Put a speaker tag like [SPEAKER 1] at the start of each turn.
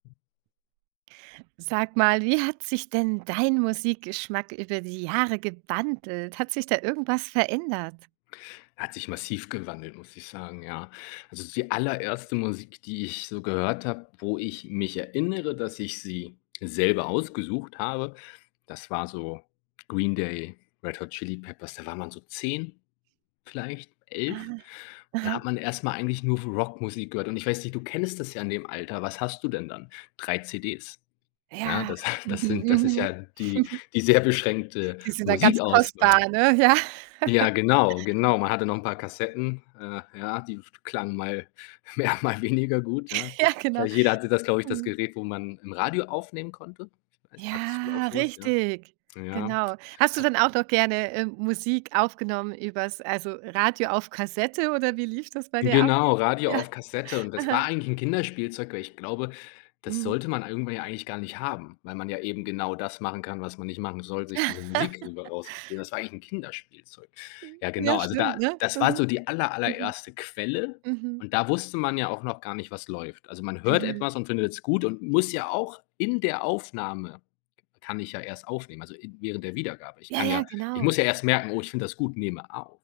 [SPEAKER 1] Sag mal, wie hat sich denn dein Musikgeschmack über die Jahre gewandelt? Hat sich da irgendwas verändert?
[SPEAKER 2] Hat sich massiv gewandelt, muss ich sagen, ja. Also, die allererste Musik, die ich so gehört habe, wo ich mich erinnere, dass ich sie selber ausgesucht habe, das war so Green Day, Red Hot Chili Peppers, da war man so 10 vielleicht, 11.
[SPEAKER 1] Ah.
[SPEAKER 2] Und da
[SPEAKER 1] Aha.
[SPEAKER 2] hat man erst mal eigentlich nur w Rockmusik gehört. Und ich weiß nicht, du kennst das ja in dem Alter. Was hast du denn dann? 3 CDs. Ja,
[SPEAKER 1] Ja.
[SPEAKER 2] das, das sind das ist
[SPEAKER 1] Mhm.
[SPEAKER 2] ja
[SPEAKER 1] Mhm.
[SPEAKER 2] die die sehr beschränkte
[SPEAKER 1] Die sind dann ganz
[SPEAKER 2] Musikauswahl.
[SPEAKER 1] kostbar, ne, ja?
[SPEAKER 2] Ja, genau, genau. Man hatte noch 'n paar Kassetten, äh, ja, die f klangen mal mehr, mal weniger gut, ja.
[SPEAKER 1] Ja,
[SPEAKER 2] Ich weiß
[SPEAKER 1] genau.
[SPEAKER 2] nicht, jeder hatte das, glaube ich, das
[SPEAKER 1] Mhm.
[SPEAKER 2] Gerät, wo man 'n Radio aufnehmen konnte. Ich weiß, hattest du auch
[SPEAKER 1] Ja,
[SPEAKER 2] so was, ja.
[SPEAKER 1] richtig,
[SPEAKER 2] Ja.
[SPEAKER 1] genau. Hast du
[SPEAKER 2] Hat
[SPEAKER 1] denn auch noch gerne, ähm, Musik aufgenommen übers also, Radio auf Kassette, oder wie lief das bei dir ab?
[SPEAKER 2] Genau, Radio
[SPEAKER 1] Ja.
[SPEAKER 2] auf Kassette, und das
[SPEAKER 1] Ah.
[SPEAKER 2] war eigentlich 'n Kinderspielzeug, weil ich glaube, das
[SPEAKER 1] Mhm.
[SPEAKER 2] sollte man irgendwie ja eigentlich gar nicht haben, weil man ja eben genau das machen kann, was man nicht machen soll, sich diese Musik rüber rauskopieren. Das war eigentlich 'n Kinderspielzeug. Ja,
[SPEAKER 1] Ja,
[SPEAKER 2] genau, also da
[SPEAKER 1] stimmt, ne,
[SPEAKER 2] das war
[SPEAKER 1] mhm.
[SPEAKER 2] so die aller
[SPEAKER 1] Mhm.
[SPEAKER 2] allererste Quelle,
[SPEAKER 1] Mhm.
[SPEAKER 2] und da wusste man ja auch noch gar nicht, was läuft. Also, man hört
[SPEAKER 1] Mhm.
[SPEAKER 2] etwas und findet's gut und muss ja auch in der Aufnahme kann ich ja erst aufnehmen, also in während der Wiedergabe. Ich
[SPEAKER 1] Ja,
[SPEAKER 2] kann ja
[SPEAKER 1] ja,
[SPEAKER 2] ich
[SPEAKER 1] genau.
[SPEAKER 2] muss ja erst merken: „Oh, ich finde das gut, nehme auf.“